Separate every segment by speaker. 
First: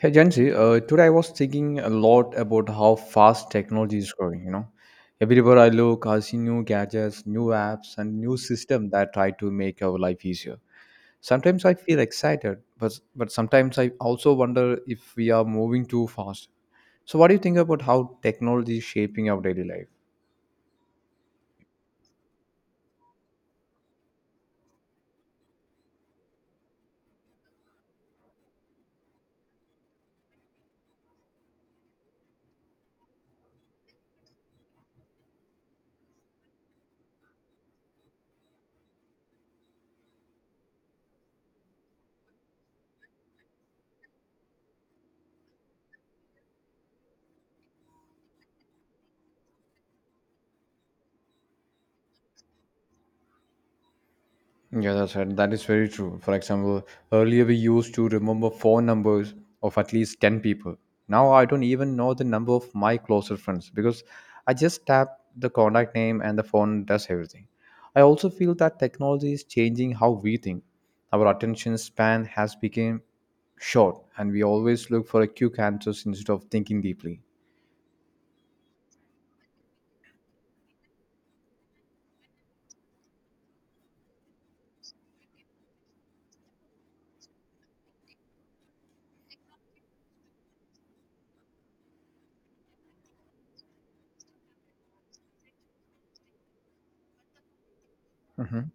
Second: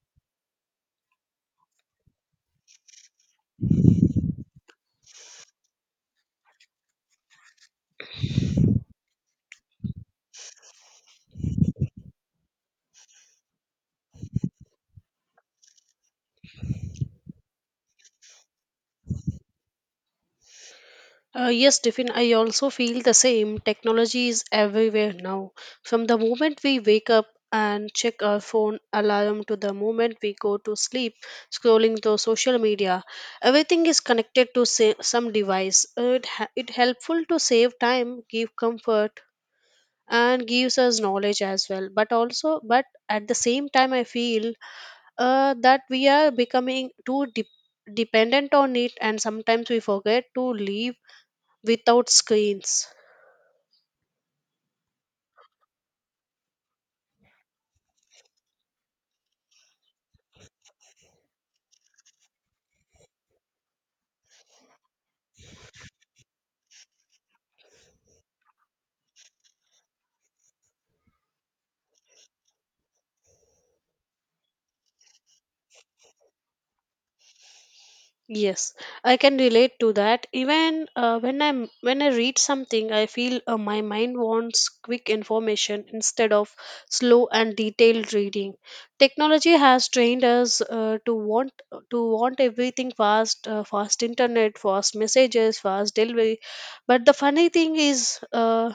Speaker 1: Hey Jansi, today I was thinking a lot about how fast technology is growing. You know, everywhere I look, I see new gadgets, new apps, and new systems that try to make our life easier. Sometimes I feel excited, but sometimes I also wonder if we are moving too fast. So, what do you think about how technology is shaping our daily life?
Speaker 2: Yes, Tiffin, I also feel the same. Technology is everywhere now. From the moment we wake up and check our phone alarm to the moment we go to sleep, scrolling through social media, everything is connected to some device. It ha- it helpful to save time, give comfort, and gives us knowledge as well. But at the same time, I feel that we are becoming too dependent on it, and sometimes we forget to leave without screens.
Speaker 1: Yeah, that's right. That is very true. For example, earlier we used to remember phone numbers of at least 10 people. Now I don't even know the number of my closer friends because I just tap the contact name and the phone does everything. I also feel that technology is changing how we think. Our attention span has become short and we always look for a quick answers instead of thinking deeply.
Speaker 2: Yes, I can relate to that. Even when I am when I read something, I feel my mind wants quick information instead of slow and detailed reading. Technology has trained us to want everything fast. Fast internet, fast messages, fast delivery. But the funny thing is,
Speaker 1: Hmm.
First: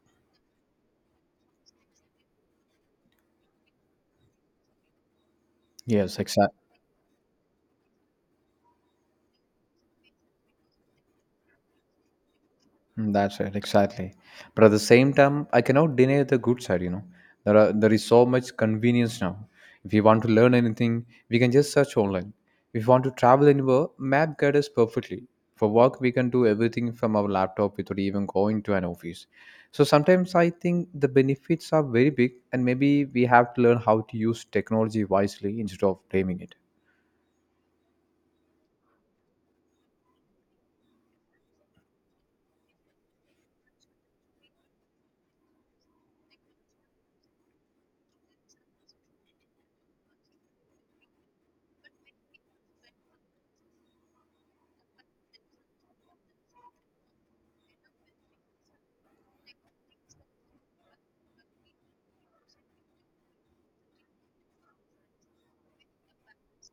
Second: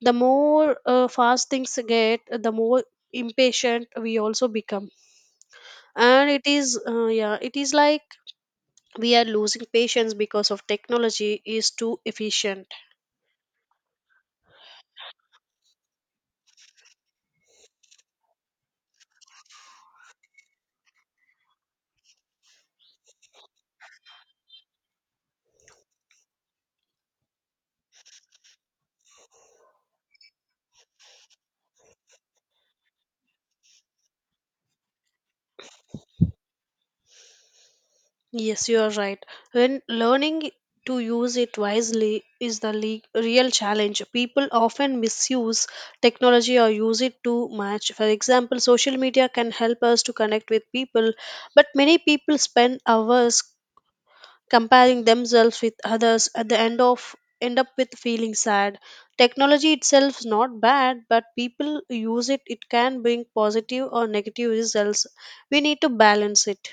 Speaker 2: the more fast things get, the more impatient we also become.
Speaker 1: Yes,
Speaker 2: And it
Speaker 1: exactly.
Speaker 2: is, yeah, it is like we are losing patience because of technology is too efficient.
Speaker 1: Mm, that's right, exactly. But at the same time, I cannot deny the good side. You know, there are there is so much convenience now. If we want to learn anything, we can just search online. If we want to travel anywhere, map guide us perfectly. For work, we can do everything from our laptop without even going to an office. So sometimes I think the benefits are very big, and maybe we have to learn how to use technology wisely instead of blaming it.
Speaker 2: Yes, you are right. When learning to use it wisely is the real challenge. People often misuse technology or use it too much. For example, social media can help us to connect with people, but many people spend hours comparing themselves with others, at the end of end up with feeling sad. Technology itself is not bad, but people use it, can bring positive or negative results. We need to balance it.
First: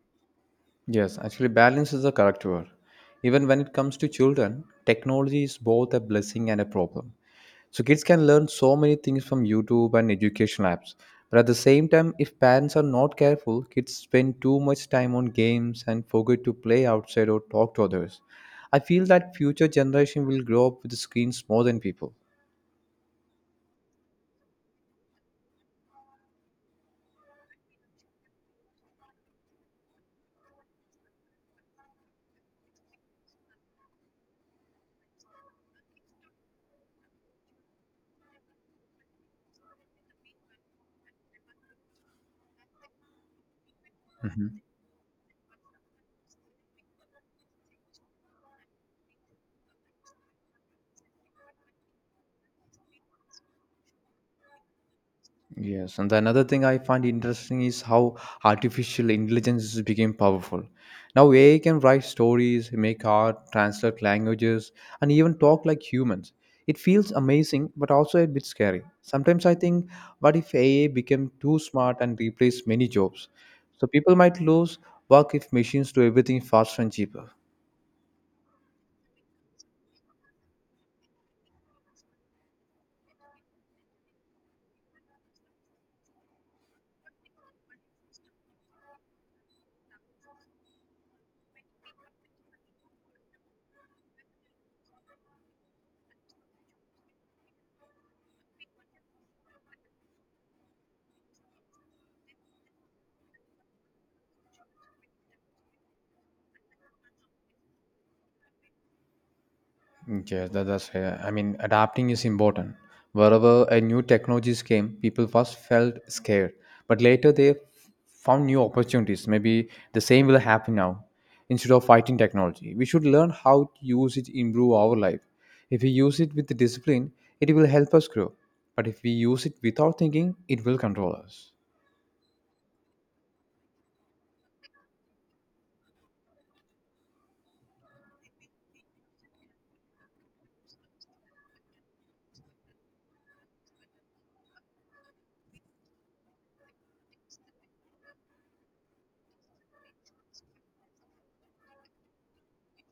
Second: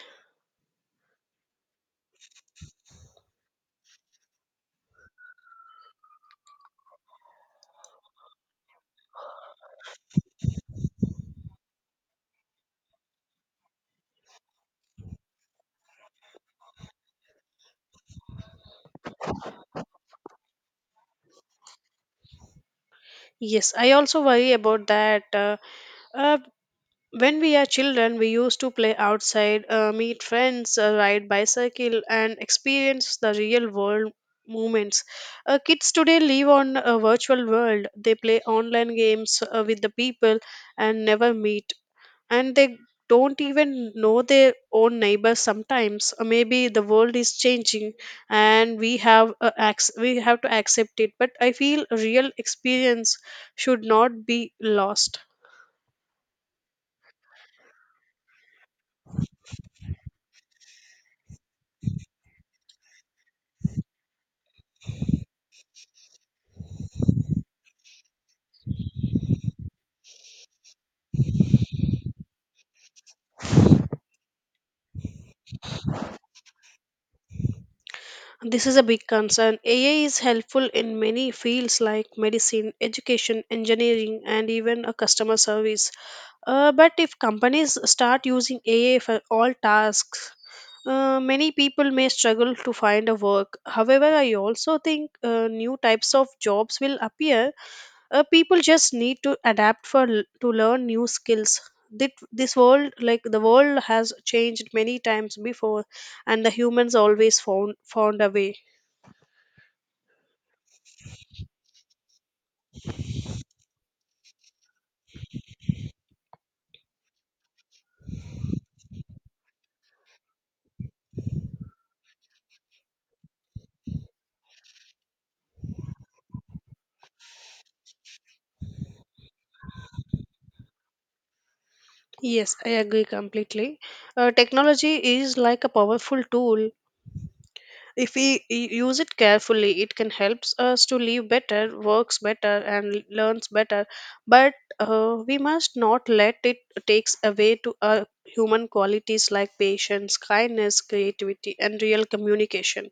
Speaker 1: Yes, actually, balance is the correct word. Even when it comes to children, technology is both a blessing and a problem. So kids can learn so many things from YouTube and educational apps. But at the same time, if parents are not careful, kids spend too much time on games and forget to play outside or talk to others. I feel that future generation will grow up with screens more than people.
Speaker 2: Yes, I also worry about that. Uh, When we are children, we used to play outside, meet friends, ride bicycle, and experience the real world moments. Kids today live on a virtual world. They play online games with the people and never meet, and they don't even know their own neighbors sometimes. Maybe the world is changing and we have we have to accept it, but I feel real experience should not be lost.
Speaker 1: Yes, and another thing I find interesting is how artificial intelligence became powerful. Now AI can write stories, make art, translate languages, and even talk like humans. It feels amazing, but also a bit scary. Sometimes I think, what if AI became too smart and replaced many jobs? So people might lose work if machines do everything faster and cheaper.
Speaker 2: This is a big concern. AI is helpful in many fields like medicine, education, engineering, and even a customer service. But if companies start using AI for all tasks, many people may struggle to find a work. However, I also think new types of jobs will appear. People just need to adapt for to learn new skills. This world, like the world, has changed many times before, and the humans always found a way.
Speaker 1: Mm, yes, that's fair. I mean, adapting is important. Wherever a new technologies came, people first felt scared, but later they found new opportunities. Maybe the same will happen now. Instead of fighting technology, we should learn how to use it to improve our life. If we use it with discipline, it will help us grow. But if we use it without thinking, it will control us.
Speaker 2: Yes, I agree completely. Technology is like a powerful tool. If we use it carefully, it can help us to live better, works better, and learns better. But we must not let it takes away to our human qualities like patience, kindness, creativity, and real communication.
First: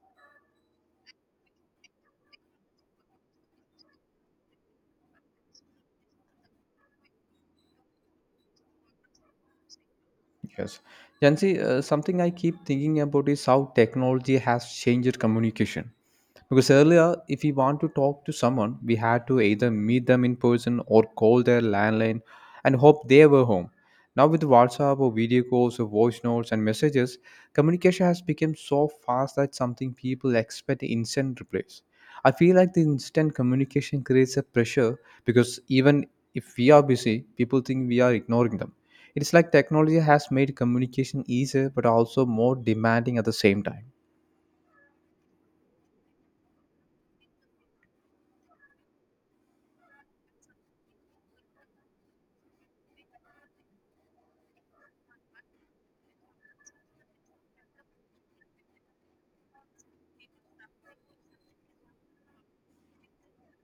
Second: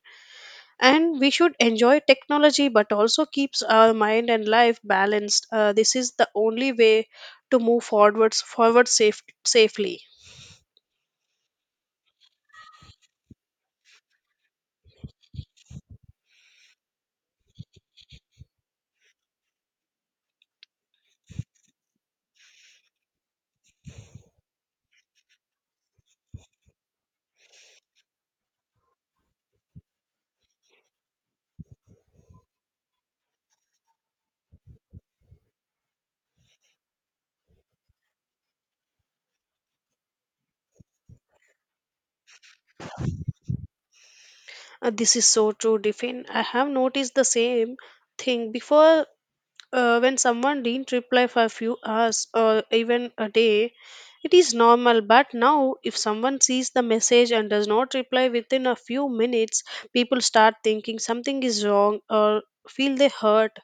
Speaker 2: And we should enjoy technology, but also keeps our mind and life balanced. This is the only way to move forward safe, safely.
Speaker 1: Yes. Jansi, something I keep thinking about is how technology has changed communication. Because earlier, if we want to talk to someone, we had to either meet them in person or call their landline and hope they were home. Now, with WhatsApp or video calls or voice notes and messages, communication has become so fast that something people expect instant replies. I feel like the instant communication creates a pressure because even if we are busy, people think we are ignoring them. It's like technology has made communication easier but also more demanding at the same time.
Speaker 2: This is so true, Diffin. I have noticed the same thing before. When someone didn't reply for a few hours or even a day, it is normal, but now if someone sees the message and does not reply within a few minutes, people start thinking something is wrong or feel they hurt.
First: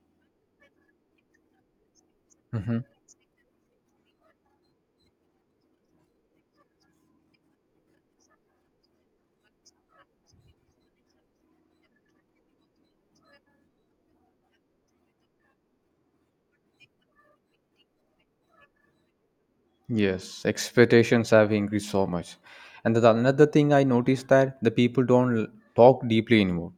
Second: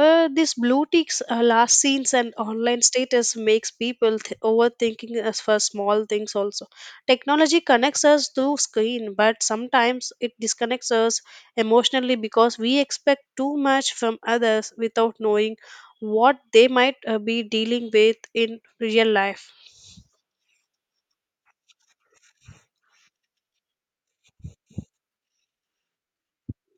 Speaker 2: These blue ticks, last scenes and online status makes people overthinking as for small things also. Technology connects us to screen, but sometimes it disconnects us emotionally because we expect too much from others without knowing what they might be dealing with in real life.
Speaker 1: Yes, expectations have increased so much. And the another thing I noticed that the people don't l- talk deeply anymore.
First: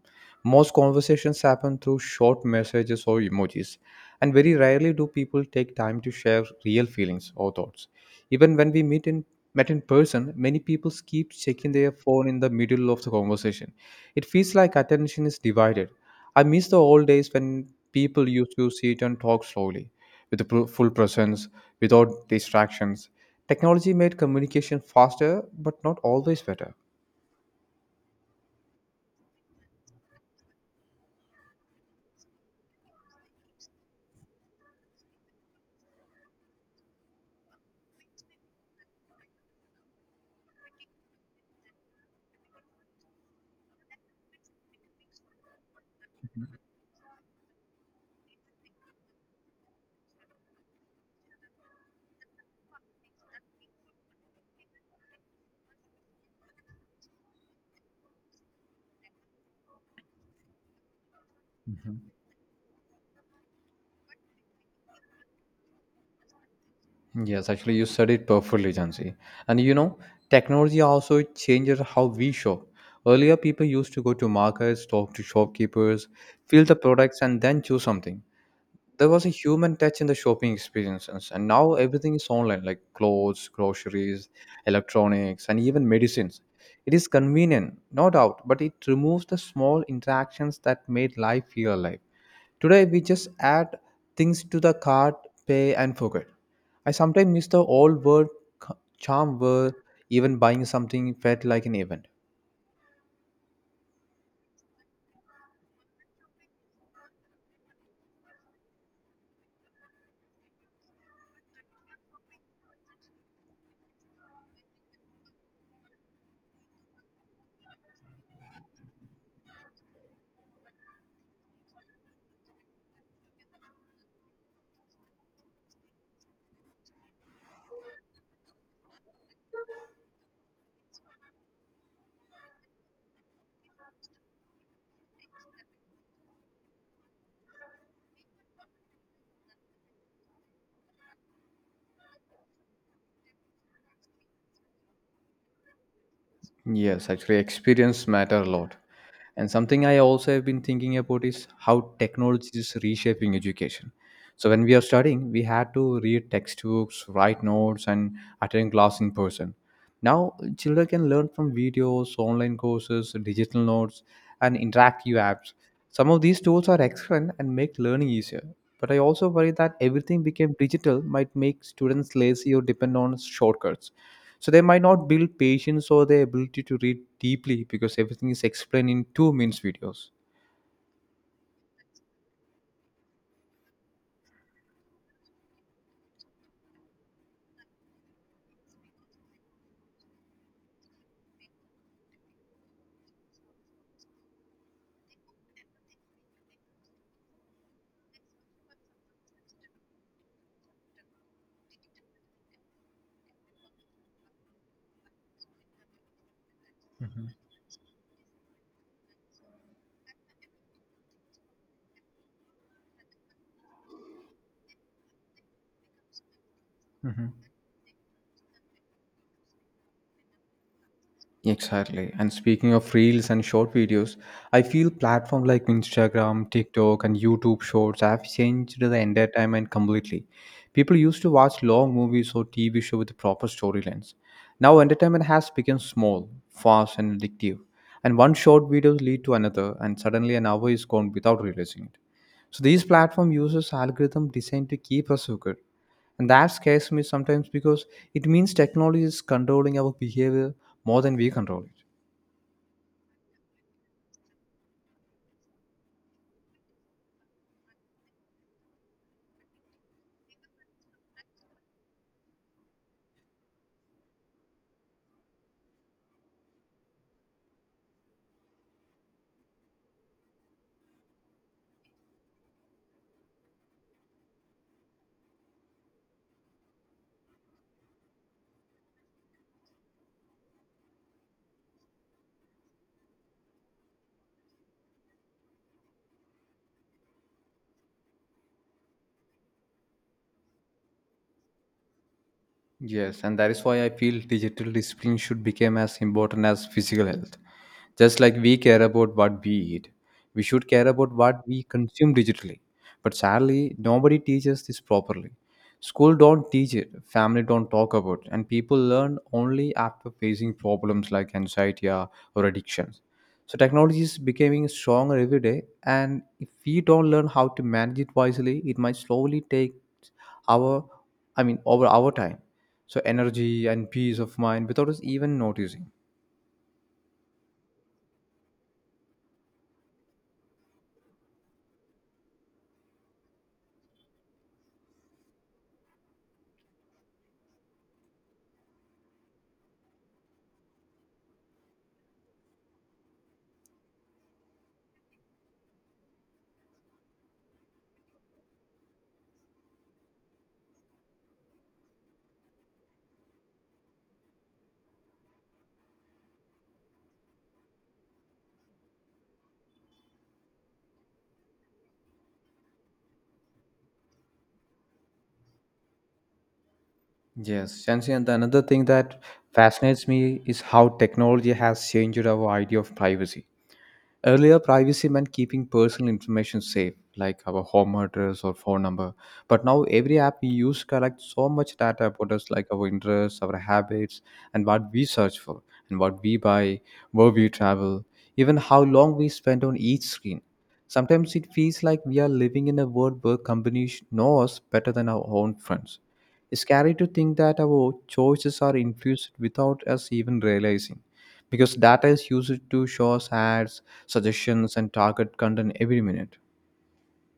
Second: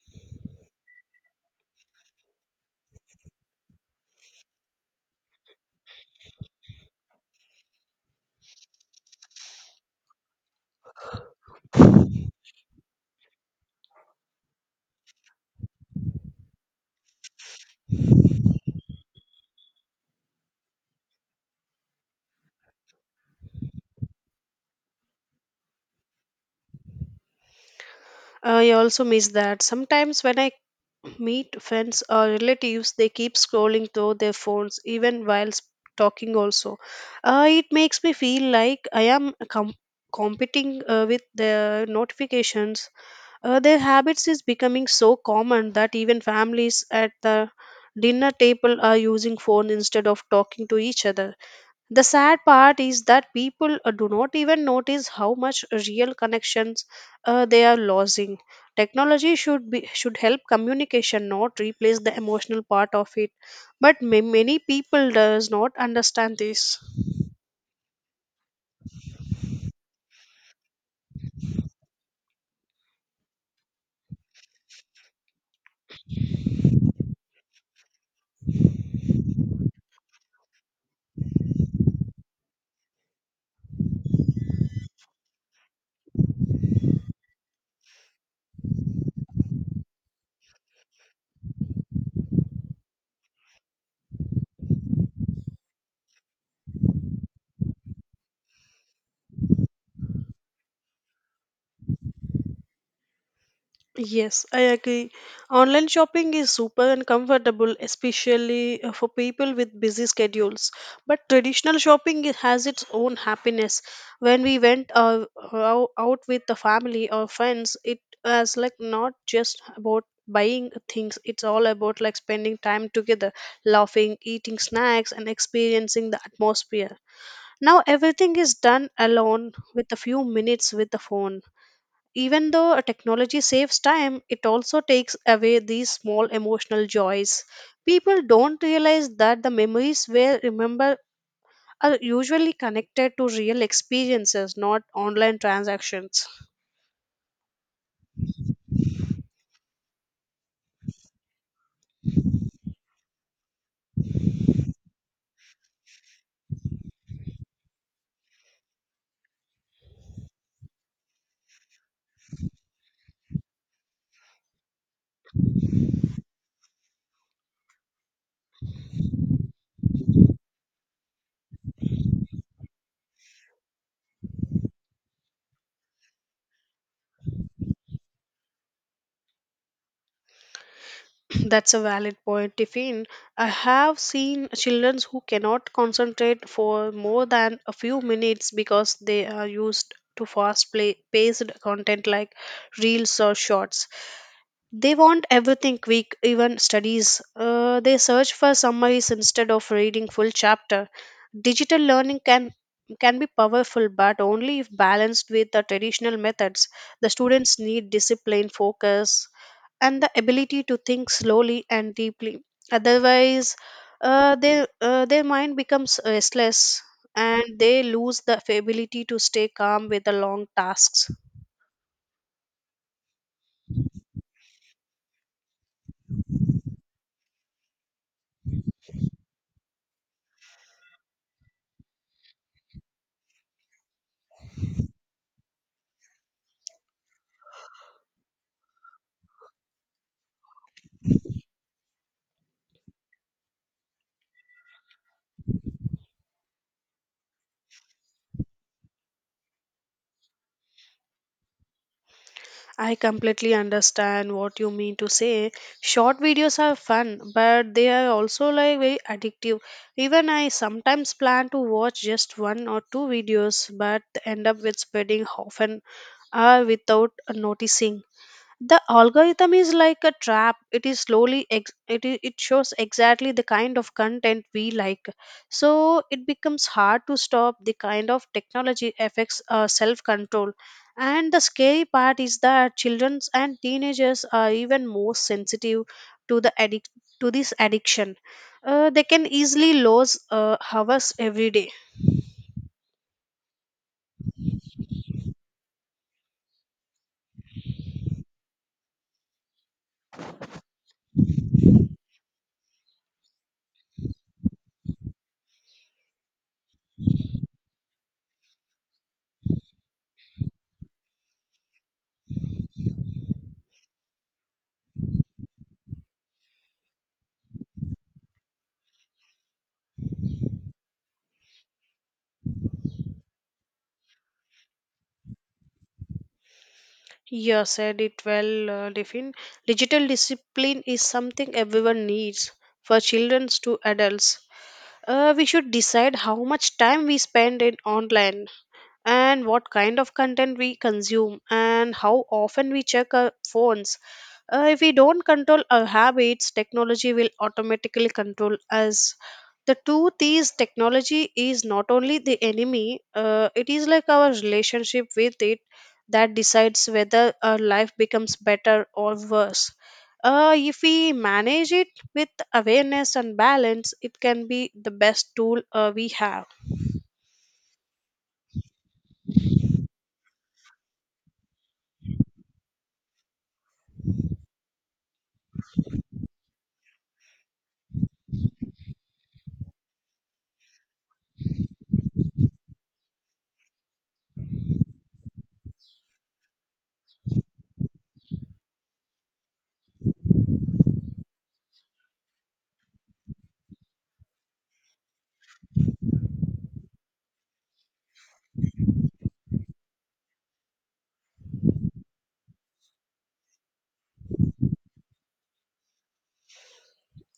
Speaker 1: Most conversations happen through short messages or emojis, and very rarely do people take time to share real feelings or thoughts. Even when we meet in met in person, many people keep checking their phone in the middle of the conversation. It feels like attention is divided. I miss the old days when people used to sit and talk slowly with a full presence without distractions. Technology made communication faster, but not always better.
Speaker 2: I also miss that. Sometimes when I meet friends or relatives, they keep scrolling through their phones even while talking, also. It makes me feel like I am competing with the notifications. Their habits is becoming so common that even families at the dinner table are using phone instead of talking to each other. The sad part is that people do not even notice how much real connections they are losing. Technology should help communication, not replace
Speaker 1: Mhm.
Speaker 2: the emotional part of it. But many people does not understand this.
Speaker 1: Yes, actually, you said it perfectly, Jansi. And you know, technology also changes how we shop. Earlier, people used to go to markets, talk to shopkeepers, feel the products, and then choose something. There was a human touch in the shopping experiences, and now everything is online, like clothes, groceries, electronics, and even medicines. It is convenient, no doubt, but it removes the small interactions that made life feel alive. Today we just add things to the cart, pay, and forget. I sometimes miss the old word charm where even buying something felt like an event.
Speaker 2: Yes, I agree. Online shopping is super and comfortable, especially for people with busy schedules. But traditional shopping it has its own happiness. When we went, out with the family or friends, it was like not just about buying things, it's all about like spending time together, laughing, eating snacks, and experiencing the atmosphere. Now everything is done alone with a few minutes with the phone. Even though a technology saves time, it also takes away these small emotional joys. People don't realize that the memories we remember are usually connected to real experiences, not online transactions.
Speaker 1: Yes, actually experience matter a lot. And something I also have been thinking about is how technology is reshaping education. So when we are studying, we had to read textbooks, write notes, and attend class in person. Now children can learn from videos, online courses, digital notes, and interactive apps. Some of these tools are excellent and make learning easier. But I also worry that everything became digital might make students lazy or depend on shortcuts, so they might not build patience or the ability to read deeply because everything is explained in two-minute videos.
Speaker 2: That's a valid point, Tiffin. I have seen children who cannot concentrate for more than a few minutes because they are used to fast play, paced content like reels or shorts. They want everything quick, even studies. They search for summaries instead of reading full chapter. Digital learning can be powerful, but only if balanced with the traditional methods. The
Speaker 1: Mm-hmm.
Speaker 2: students need discipline, focus, and the ability to think slowly and deeply. Otherwise, their mind becomes restless
Speaker 1: Mm-hmm.
Speaker 2: and they lose the ability to stay calm with the long tasks.
Speaker 1: Exactly. And speaking of reels and short videos, I feel platforms like Instagram, TikTok, and YouTube Shorts have changed the entertainment completely. People used to watch long movies or TV show with proper storylines. Now entertainment has become small, fast, and addictive. And one short video lead to another, and suddenly an hour is gone without realizing it. So these platform uses algorithm designed to keep us hooked. And that scares me sometimes because it means technology is controlling our behavior more than we control it.
Speaker 2: I completely understand what you mean to say. Short videos are fun, but they are also like very addictive. Even I sometimes plan to watch just one or two videos, but end up with spreading often or without noticing. The algorithm is like a trap. It is slowly ex- it, i- it shows exactly the kind of content we like, so it becomes hard to stop. The kind of technology affects self control. And the scary part is that children and teenagers are even more sensitive to the to this addiction. Uh, they can easily lose hours every day.
Speaker 1: Yes, and that is why I feel digital discipline should become as important as physical health. Just like we care about what we eat, we should care about what we consume digitally. But sadly, nobody teaches this properly. School don't teach it, family don't talk about it, and people learn only after facing problems like anxiety or addictions. So technology is becoming stronger every day, and if we don't learn how to manage it wisely, it might slowly take our, over our time, so energy and peace of mind without us even noticing.
Speaker 2: You said it well, Devin. Digital discipline is something everyone needs, for children to adults. We should decide how much time we spend in online and what kind of content we consume and how often we check our phones. If we don't control our habits, technology will automatically control us. The truth is, technology is not only the enemy, it is like our relationship with it that decides whether our life becomes better or worse. If we manage it with awareness and balance, it can be the best tool we have.
Speaker 1: Yes, Shansi, and another thing that fascinates me is how technology has changed our idea of privacy. Earlier, privacy meant keeping personal information safe, like our home address or phone number. But now, every app we use collects so much data about us, like our interests, our habits, and what we search for, and what we buy, where we travel, even how long we spend on each screen. Sometimes it feels like we are living in a world where companies know us better than our own friends. It's scary to think that our choices are infused without us even realizing, because data is used to show us ads, suggestions, and target content every minute.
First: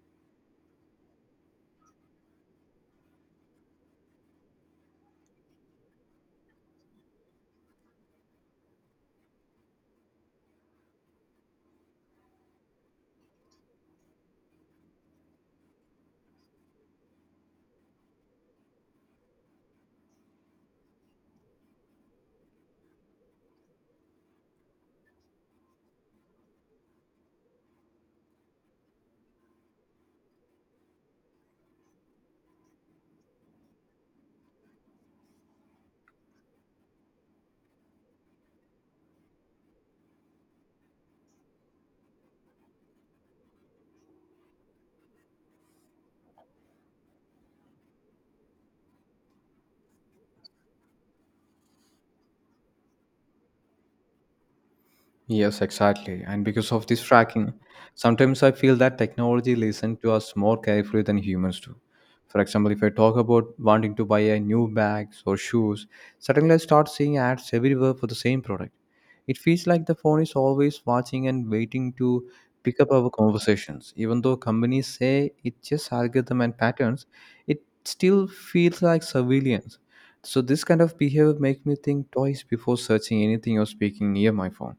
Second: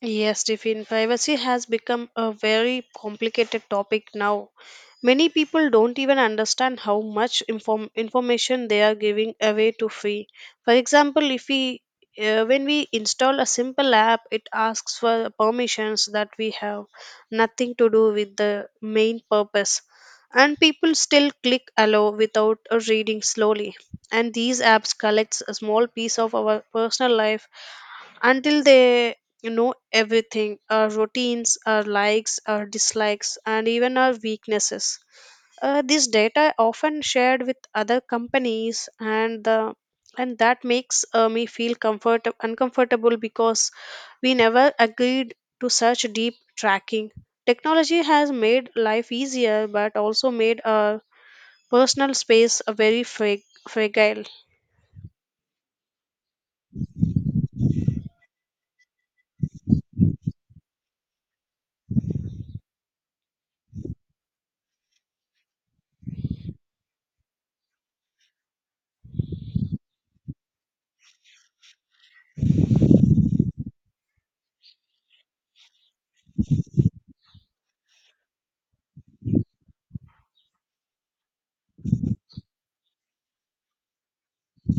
Speaker 2: Yes, Tiffin, privacy has become a very complicated topic now. Many people don't even understand how much information they are giving away to free. For example, if we when we install a simple app, it asks for permissions that we have nothing to do with the main purpose. And people still click allow without reading slowly. And these apps collects a small piece of our personal life until they know everything, our routines, our likes, our dislikes, and even our weaknesses. This data often shared with other companies, and that makes me feel comfort uncomfortable because we never agreed to such deep tracking. Technology has made life easier but also made our personal space a very fragile.
Speaker 1: Yes, exactly. And because of this tracking, sometimes I feel that technology listens to us more carefully than humans do. For example, if I talk about wanting to buy a new bags or shoes, suddenly I start seeing ads everywhere for the same product. It feels like the phone is always watching and waiting to pick up our conversations. Even though companies say it's just algorithm and patterns, it still feels like surveillance. So this kind of behavior makes me think twice before searching anything or speaking near my phone.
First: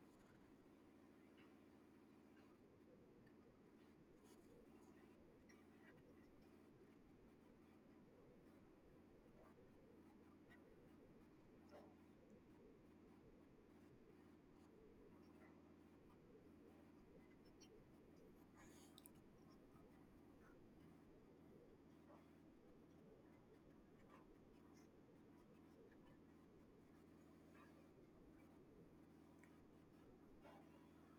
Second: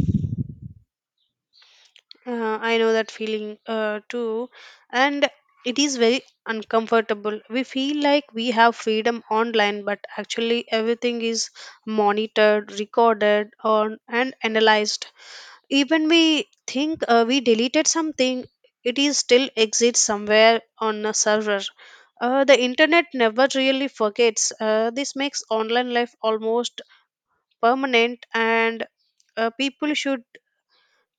Speaker 2: I know that feeling too, and it is very uncomfortable. We feel like we have freedom online, but actually everything is monitored, recorded, on and analyzed. Even we think we deleted something, it is still exists somewhere on a server. The internet never really forgets. This makes online life almost permanent, and people should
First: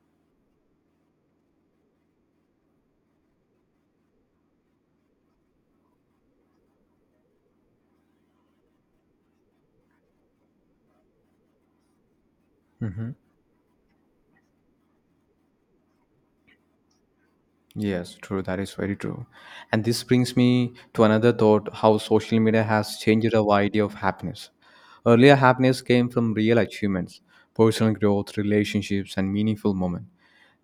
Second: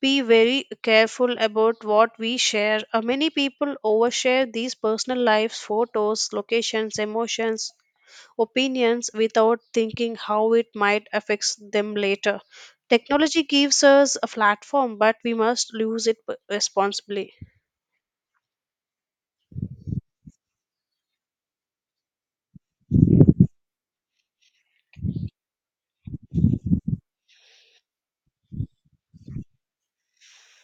Speaker 2: be very careful about what we share. Many people overshare these personal lives, photos, locations, emotions, opinions without thinking how it might affect them later.
Speaker 1: Hmm.
Speaker 2: Technology gives us a platform, but we must use it responsibly.
Speaker 1: Yes, true. That is very true. And this brings me to another thought, how social media has changed our idea of happiness. Earlier, happiness came from real achievements, personal growth, relationships, and meaningful moments.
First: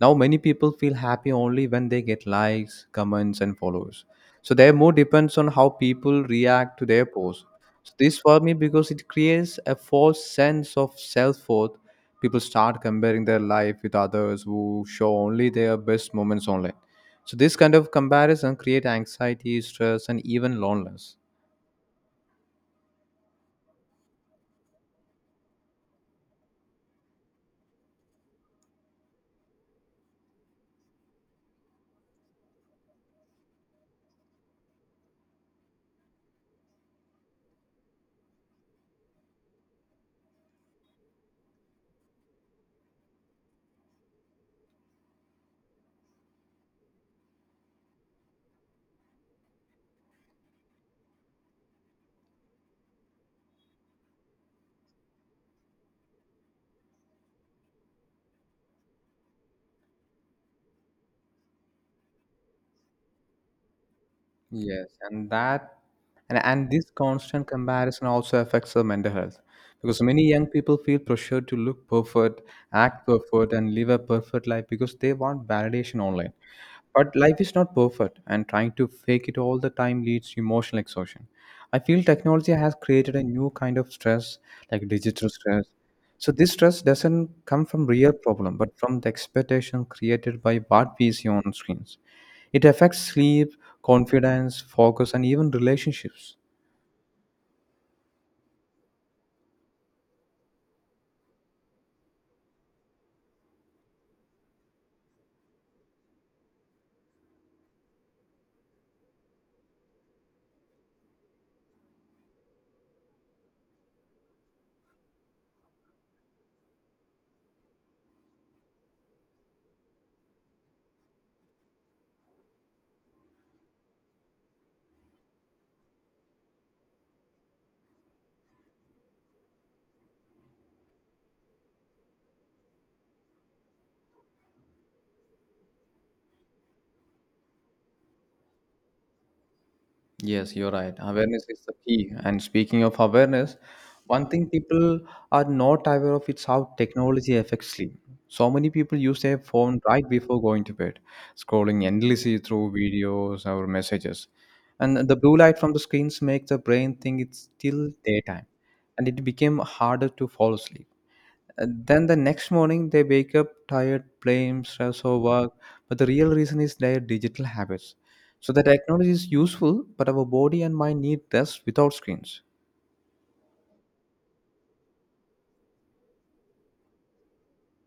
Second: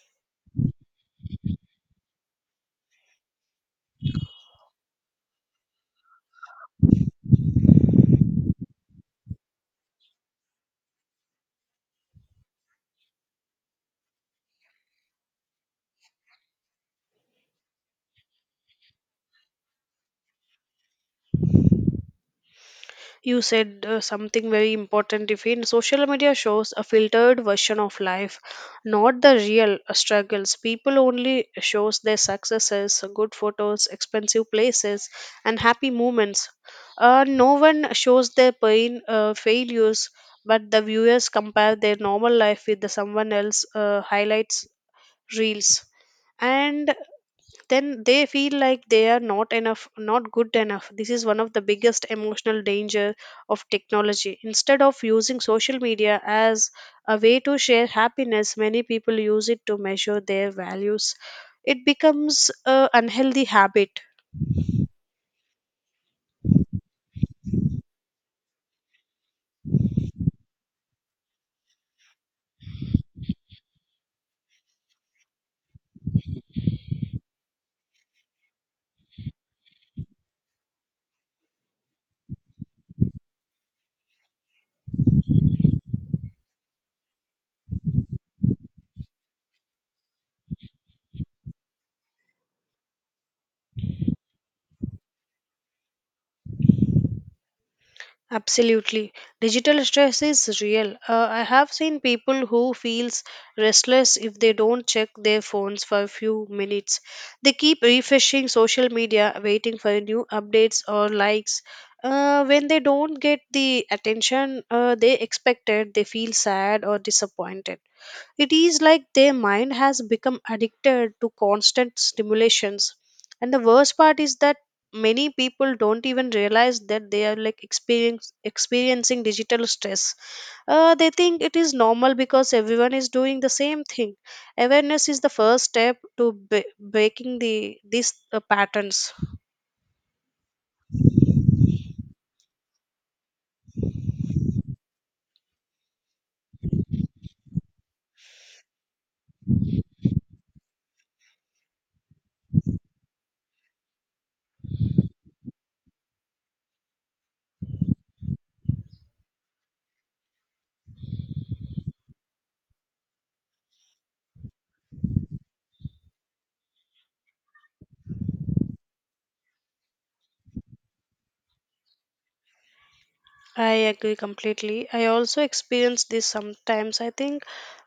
Speaker 1: Now, many people feel happy only when they get likes, comments, and followers. So, their mood depends on how people react to their posts. So, this for me because it creates a false sense of self worth. People start comparing their life with others who show only their best moments online, so this kind of comparison create anxiety, stress, and even loneliness.
Speaker 2: You said something very important. If in social media shows a filtered version of life, not the real struggles. People only shows their successes, good photos, expensive places, and happy moments. No one shows their pain, failures, but the viewers compare their normal life with the someone else highlights reels. And then they feel like they are not good enough. This is one of the biggest emotional danger of technology. Instead of using social media as a way to share happiness, many people use it to measure their values. It becomes a unhealthy habit.
Speaker 1: Yes, and this constant comparison also affects the mental health because many young people feel pressured to look perfect, act perfect, and live a perfect life because they want validation online. But life is not perfect, and trying to fake it all the time leads to emotional exhaustion. I feel technology has created a new kind of stress, like digital stress. So this stress doesn't come from real problem, but from the expectation created by what we see on screens. It affects sleep, confidence, focus, and even relationships.
Speaker 2: Absolutely. Digital stress is real. I have seen people who feels restless if they don't check their phones for a few minutes. They keep refreshing social media waiting for new updates or likes. When they don't get the attention they expected, they feel sad or disappointed. It is like their mind has become addicted to constant stimulations. And the worst part is that many people don't even realize that they are experiencing digital stress. They think it is normal because everyone is doing the same thing. Awareness is the first step to breaking these patterns.
Speaker 1: Yes, you're right. Awareness is the key. And speaking of awareness, one thing people are not aware of is how technology affects sleep. So many people use their phone right before going to bed, scrolling endlessly through videos or messages. And the blue light from the screens make the brain think it's still daytime, and it became harder to fall asleep. And then the next morning, they wake up tired, blame stress or work. But the real reason is their digital habits. So the technology is useful, but our body and mind need rest without screens.
Speaker 2: I agree completely. I also experience this sometimes. I think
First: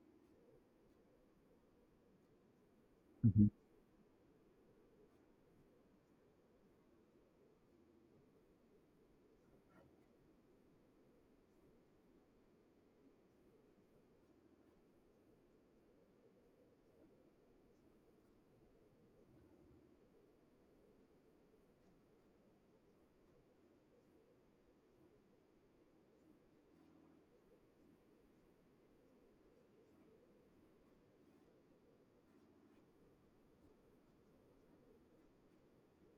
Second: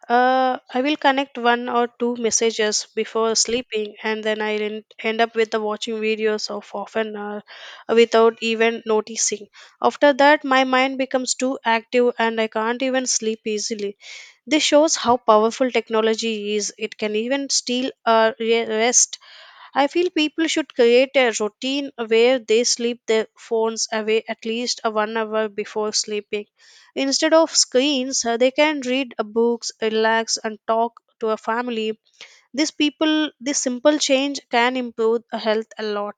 Speaker 2: I will connect one or two messages before
Speaker 1: Mhm.
Speaker 2: sleeping, and then I end up with the watching videos of half an hour without even noticing. After that, my mind becomes too active, and I can't even sleep easily. This shows how powerful technology is. It can even steal our rest. I feel people should create a routine where they sleep their phones away at least a 1 hour before sleeping. Instead of screens, they can read books, relax, and talk to a family. These people, this simple change can improve health a lot.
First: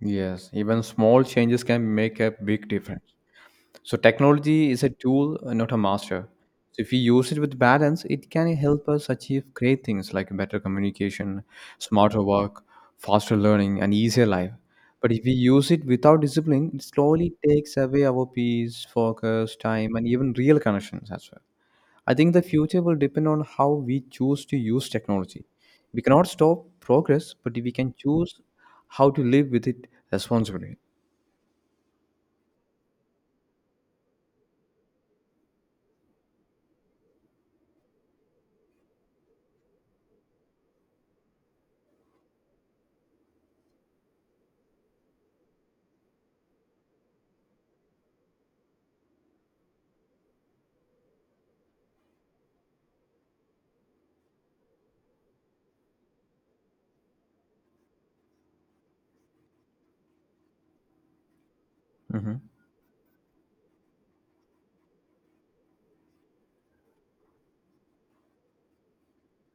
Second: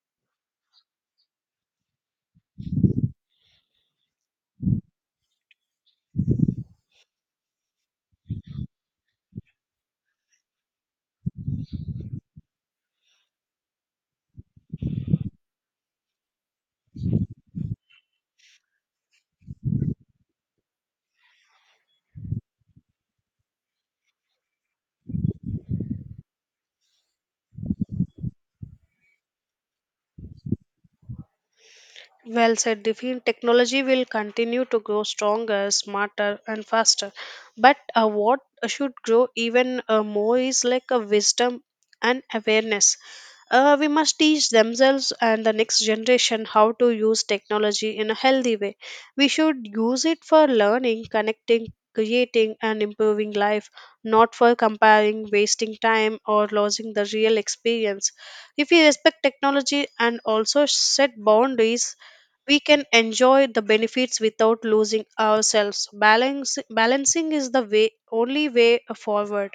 Speaker 1: Yes, even small changes can make a big difference. So technology is a tool, not a master. So if we use it with balance, it can help us achieve great things like better communication, smarter work, faster learning, and easier life. But if we use it without discipline, it slowly takes away our peace, focus, time, and even real connections as well. I think the future will depend on how we choose to use technology. We cannot stop progress, but we can choose how to live with it responsibly.
Speaker 2: Well said, Diffin. Technology will continue to grow stronger, smarter, and faster. But what should grow even more is like a wisdom and awareness. We must teach themselves and the next generation how to use technology in a healthy way. We should use it for learning, connecting, creating, and improving life, not for comparing, wasting time, or losing the real experience. If we respect technology and also set boundaries,
Speaker 1: Mhm.
Speaker 2: we can enjoy the benefits without losing ourselves. Balance balancing is the way only way forward.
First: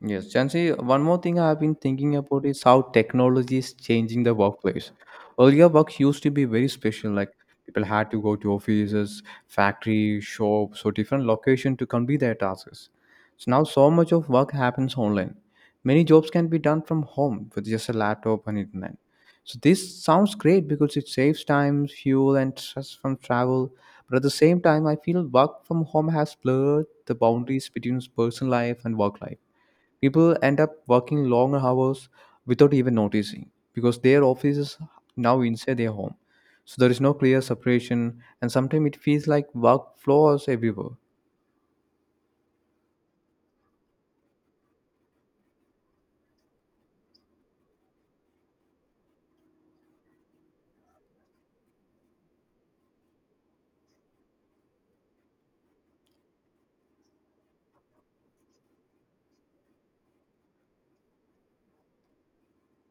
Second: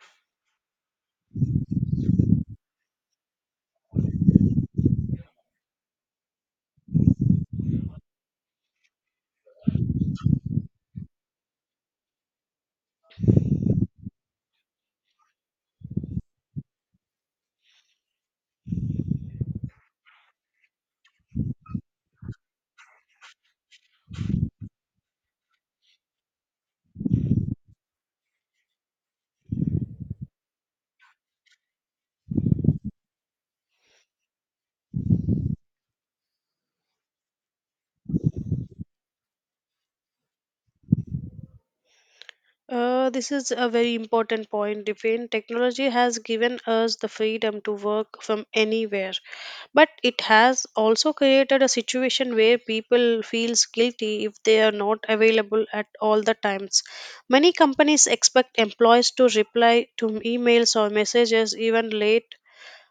Speaker 1: Yes, Chancy, one more thing I have been thinking about is how technology is changing the workplace. Earlier, work used to be very special, like people had to go to offices, factory, shops, or different location to complete their tasks. So now so much of work happens online. Many jobs can be done from home with just a laptop and internet. So this sounds great because it saves time, fuel, and stress from travel. But at the same time, I feel work from home has blurred the boundaries between personal life and work life. People end up working long hours without even noticing because their office is now inside their home. So there is no clear separation, and sometimes it feels like work flows everywhere.
Speaker 2: This is a very important point, Devin. Technology has given us the freedom to work from anywhere, but it has also created a situation where people feels guilty if they are not available at all the times. Many companies expect employees to reply to emails or messages even late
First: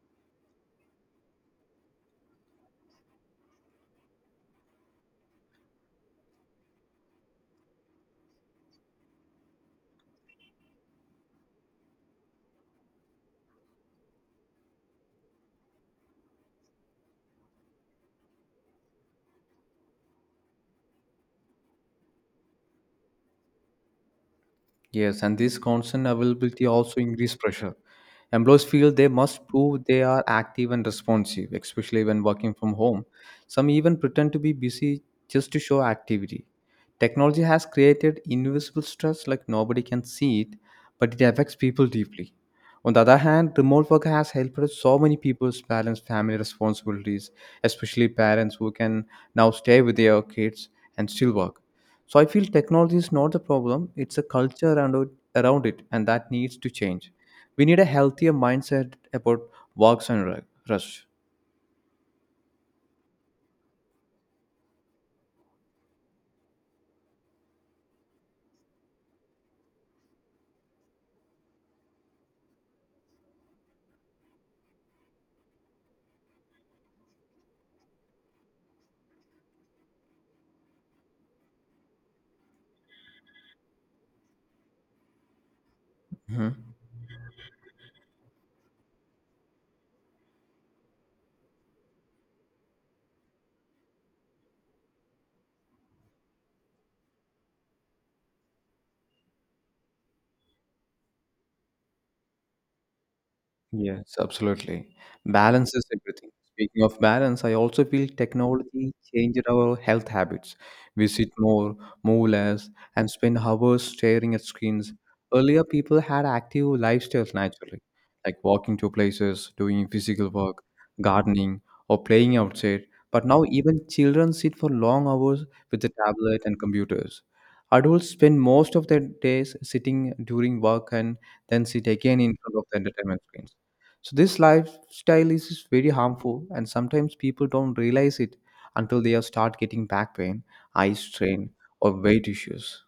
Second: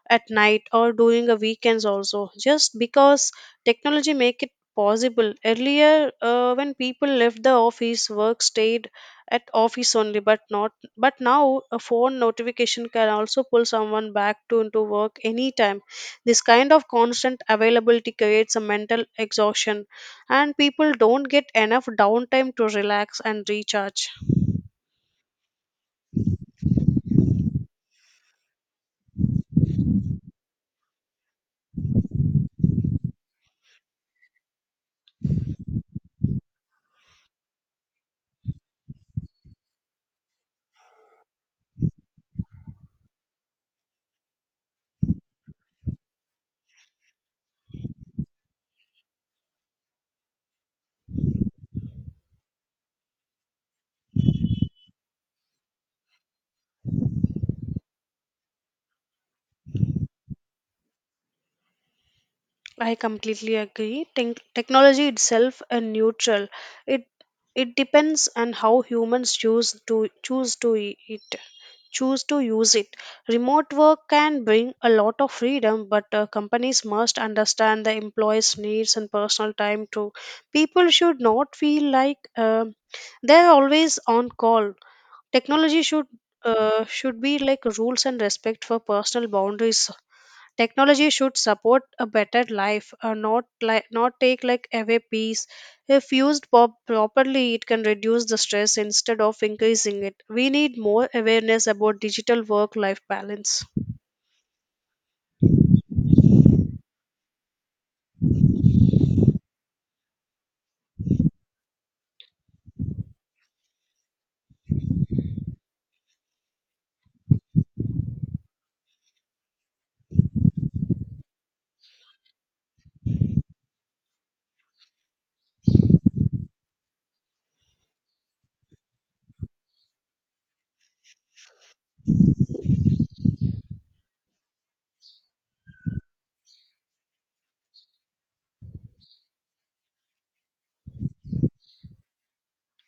Speaker 2: at night or during the weekends also, just because technology make it possible. Earlier, when people left the office, work stayed at office only. But not But now a phone notification can also pull someone back to into work anytime. This kind of constant availability creates a mental exhaustion, and people don't get enough downtime to relax and recharge.
Speaker 1: Yes, and this constant availability also increases pressure. Employees feel they must prove they are active and responsive, especially when working from home. Some even pretend to be busy just to show activity. Technology has created invisible stress like nobody can see it, but it affects people deeply. On the other hand, remote work has helped so many people balance family responsibilities, especially parents who can now stay with their kids and still work. So I feel technology is not the problem; it's a culture around it, and that needs to change. We need a healthier mindset about works and rush.
Speaker 2: I completely agree. Technology itself is neutral. It it depends on how humans choose to use it. Remote work can bring a lot of freedom, but companies must understand the employees' needs and personal time too. People should not feel like they're always on call. Technology should
Speaker 1: Mhm.
Speaker 2: uh, should be like rules and respect for personal boundaries. Technology should support a better life, not like not take like away peace. If used properly, it can reduce the stress instead of increasing it. We need more awareness about digital work-life balance.
Speaker 1: Yes, absolutely. Balance is everything. Speaking of balance, I also feel technology changed our health habits. We sit more, move less, and spend hours staring at screens. Earlier, people had active lifestyles naturally, like walking to places, doing physical work, gardening, or playing outside. But now, even children sit for long hours with the tablet and computers. Adults spend most of their days sitting during work and then sit again in front of the entertainment screens. So this lifestyle is very harmful, and sometimes people don't realize it until they start getting back pain, eye strain, or weight issues.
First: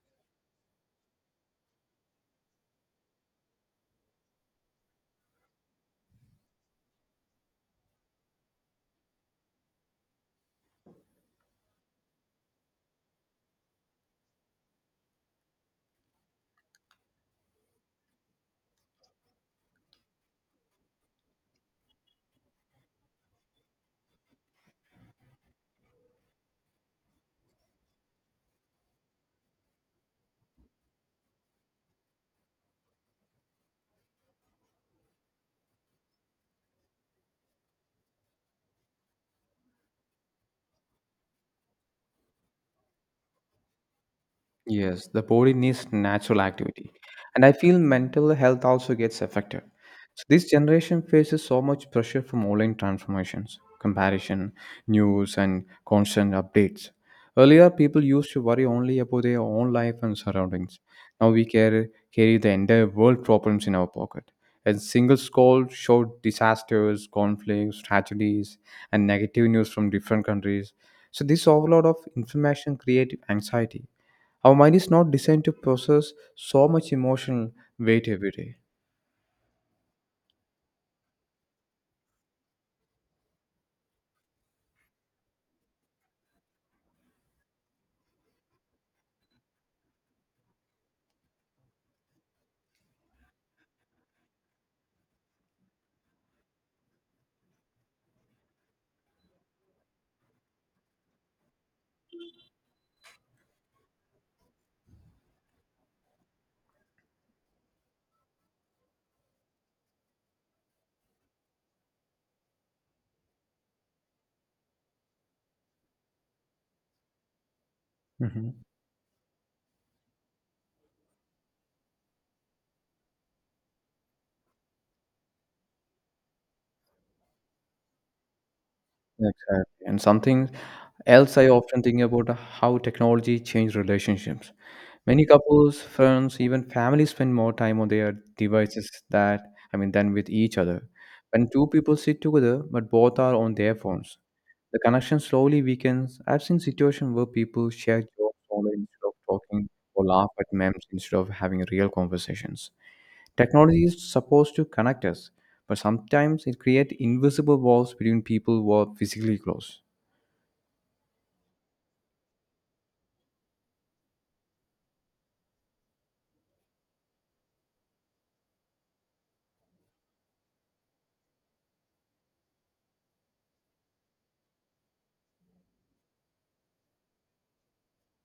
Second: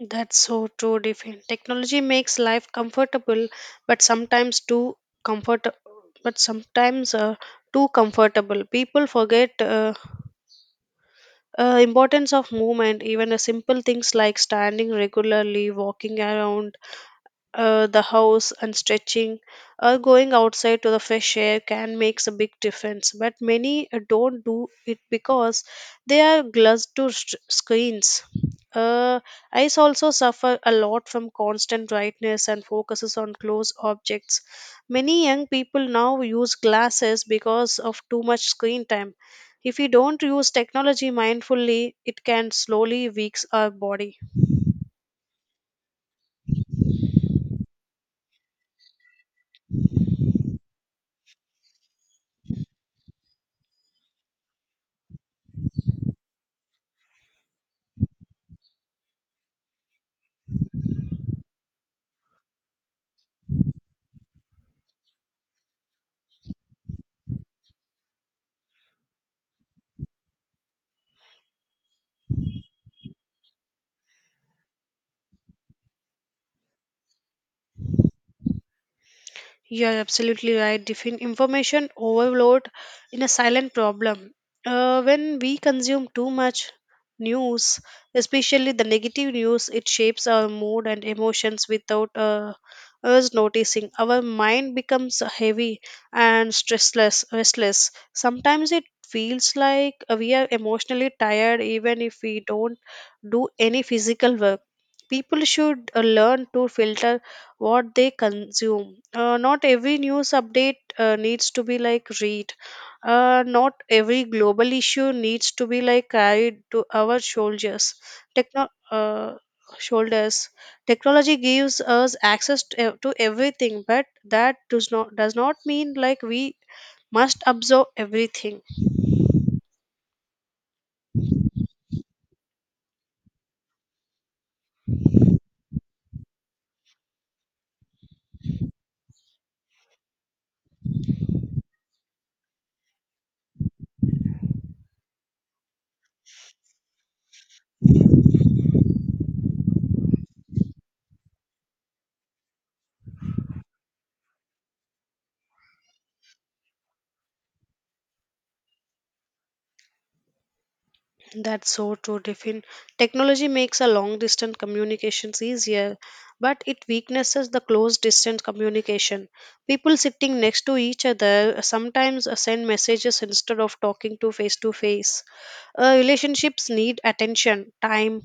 Speaker 2: That's so true, Diffin. Technology makes life comfortable, but sometimes too comfort, but sometimes too comfortable. People forget importance of movement. Even a simple things like standing regularly, walking around, the house and stretching or going outside to the fresh air can makes a big difference, but many don't do it because they are glued to s screens. uh, Eyes also suffer a lot from constant brightness and focuses on close objects. Many young people now use glasses because of too much screen time. If we don't use technology mindfully, it can slowly weaks our body.
Speaker 1: Yes, the body needs natural activity. And I feel mental health also gets affected. So this generation faces so much pressure from online transformations, comparison, news, and constant updates. Earlier, people used to worry only about their own life and surroundings. Now we carry the entire world problems in our pocket. A single scroll showed disasters, conflicts, tragedies, and negative news from different countries. So this overload of information creates anxiety. Our mind is not designed to process so much emotional weight every day.
Speaker 2: You are absolutely right. Information overload in a silent problem. When we consume too much news, especially the negative news, it shapes our mood and emotions without us noticing. Our mind becomes heavy and restless. Sometimes it feels like we are emotionally tired even if we don't do any physical work. People should learn to filter what they consume. Not every news update needs to be like read. Not every global issue needs to be like carried to our shoulders.
Speaker 1: Hmm.
Speaker 2: Techno- uh, Shoulders. Technology gives us access to, to everything, but that does not mean like we must absorb everything.
Speaker 1: Exactly. And something else I often think about how technology changed relationships. Many couples, friends, even families spend more time on their devices that I mean than with each other. When two people sit together but both are on their phones, the connection slowly weakens. I've seen situations where people share jokes online instead of talking or laugh at memes instead of having real conversations. Technology is supposed to connect us, but sometimes it creates invisible walls between people who are physically close.
Speaker 2: That's so true, Tiffin. Technology makes a long distance communications easier, but it weaknesses the close distance communication. People sitting next to each other sometimes send messages instead of talking to face to face. Relationships need attention, time,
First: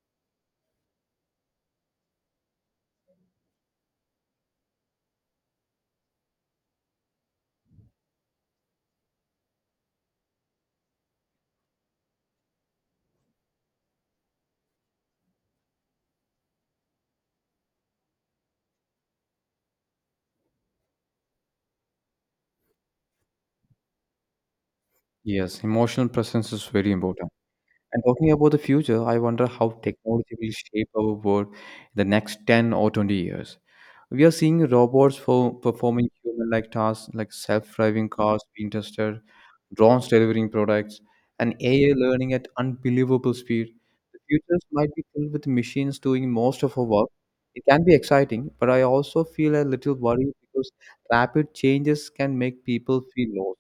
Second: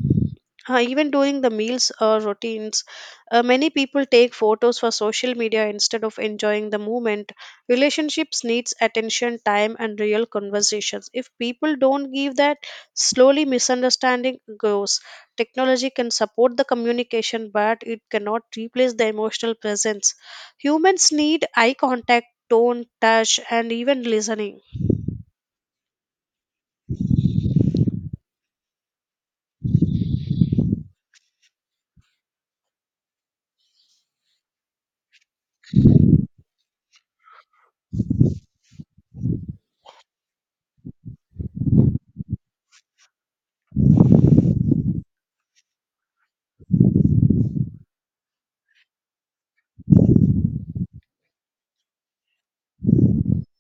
Speaker 2: even during the meals or routines. Many people take photos for social media instead of enjoying the moment. Relationships needs attention, time, and real conversations. If people don't give that, slowly misunderstanding grows. Technology can support the communication, but it cannot replace the emotional presence. Humans need eye contact, tone, touch, and even listening.
Speaker 1: Yes, emotional presence is very important. And talking about the future, I wonder how technology will shape our world in the next 10 or 20 years. We are seeing robots for performing human-like tasks like self-driving cars being tested, drones delivering products, and AI learning at unbelievable speed. The futures might be filled with machines doing most of our work. It can be exciting, but I also feel a little worried because rapid changes can make people feel lost.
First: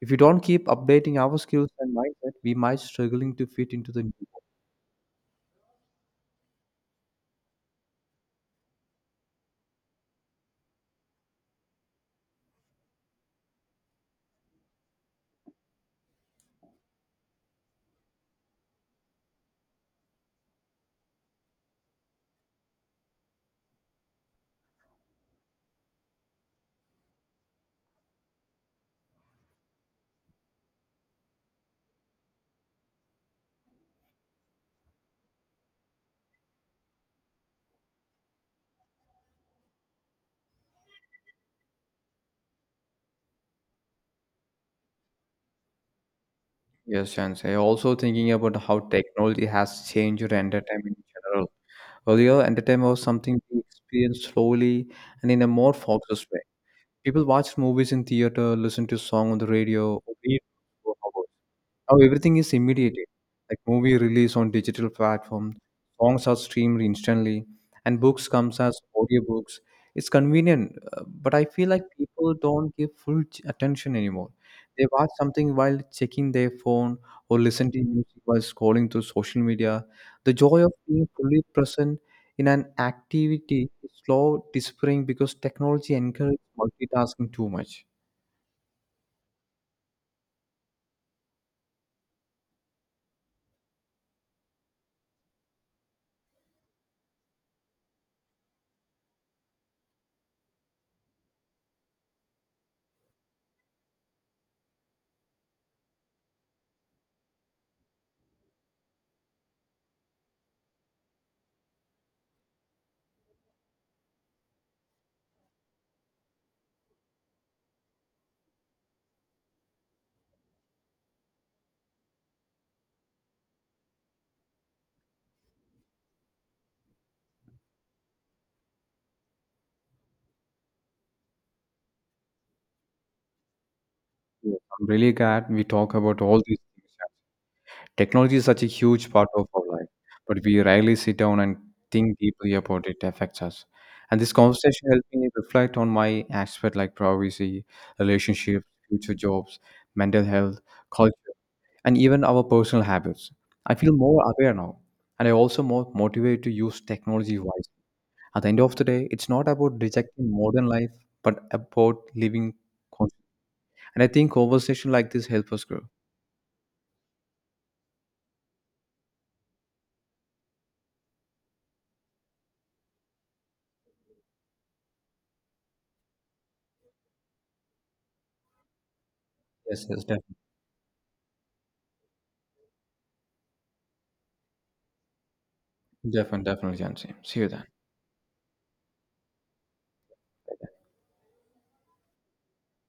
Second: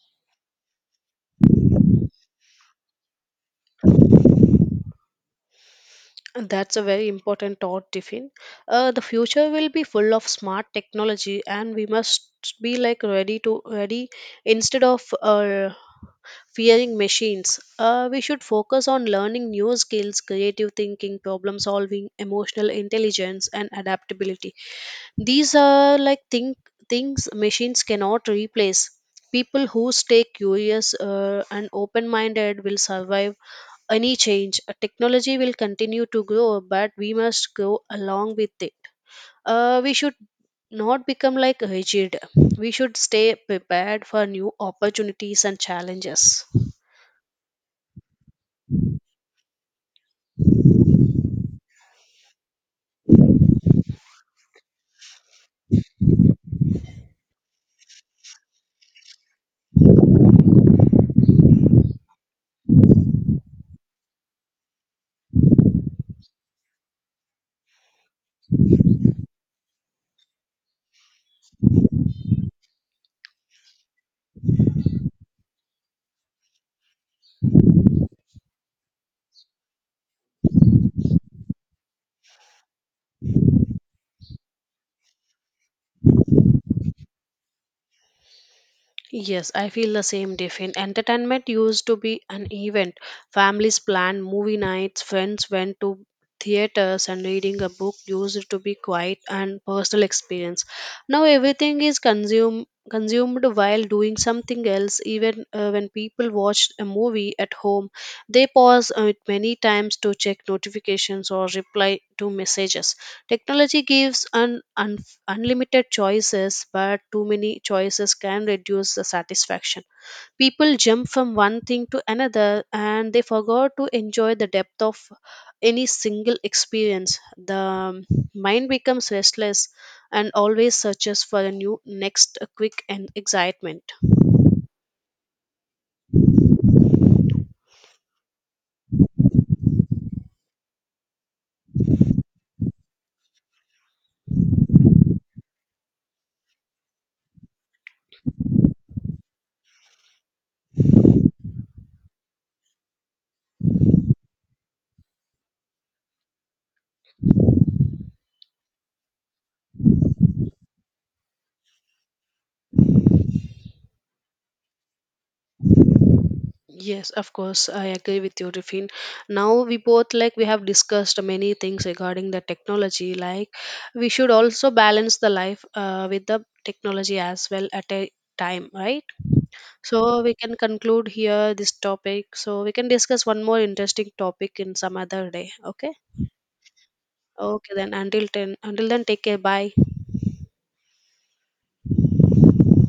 Speaker 1: If we don't keep updating our skills and mindset, we might struggling to fit into the new.
Speaker 2: That's a very important thought, Tiffin. The future will be full of smart technology, and we must be like ready instead of fearing machines. We should focus on learning new skills, creative thinking, problem solving, emotional intelligence, and adaptability. These are like think things machines cannot replace. People who stay curious and open minded will survive any change. Technology will continue to grow, but we must go along with it. We should not become like rigid. We should stay prepared for new opportunities and challenges.
Speaker 1: Yes, Chansey. Also thinking about how technology has changed your entertainment in general. Earlier, entertainment was something we experienced slowly and in a more focused way. People watched movies in theater, listened to song on the radio, or read books for hours. Now everything is immediate, like movie release on digital platforms, songs are streamed instantly, and books comes as audiobooks. It's convenient, but I feel like people don't give full attention anymore. They watch something while checking their phone or listen to music while scrolling through social media. The joy of being fully present in an activity is slow disappearing because technology encourages multitasking too much.
Speaker 2: Yes, I feel the same, Tiffin. Entertainment used to be an event. Families planned movie nights, friends went to theaters, and reading a book used to be quiet and personal experience. Now everything is consumed while doing something else, even when people watch a movie at home, they pause it many times to check notifications or reply to messages. Technology gives an unlimited choices, but too many choices can reduce the satisfaction. People jump from one thing to another, and they forgot to enjoy the depth of any single experience. The mind becomes restless and always searches for a new, next, quick and excitement.
Speaker 1: Yes, I'm really glad we talk about all these things. Technology is such a huge part of our life, but we rarely sit down and think deeply about it affects us. And this conversation helped me reflect on my aspect like privacy, relationships, future jobs, mental health, culture, and even our personal habits. I feel more aware now, and I also more motivated to use technology wisely. At the end of the day, it's not about rejecting modern life, but about living. Conscious. And I think conversation like this help us grow.
Speaker 2: Yes, of course, I agree with you, Rifin. Now we both like we have discussed many things regarding the technology. Like we should also balance the life with the technology as well at a time, right?
Speaker 1: Yes, yes,
Speaker 2: So we
Speaker 1: definitely,
Speaker 2: can conclude here this topic. So we can discuss one more interesting topic in some other day. Okay.
Speaker 1: Jansi. See you then.
Speaker 2: Okay then. Until then, take care. Bye.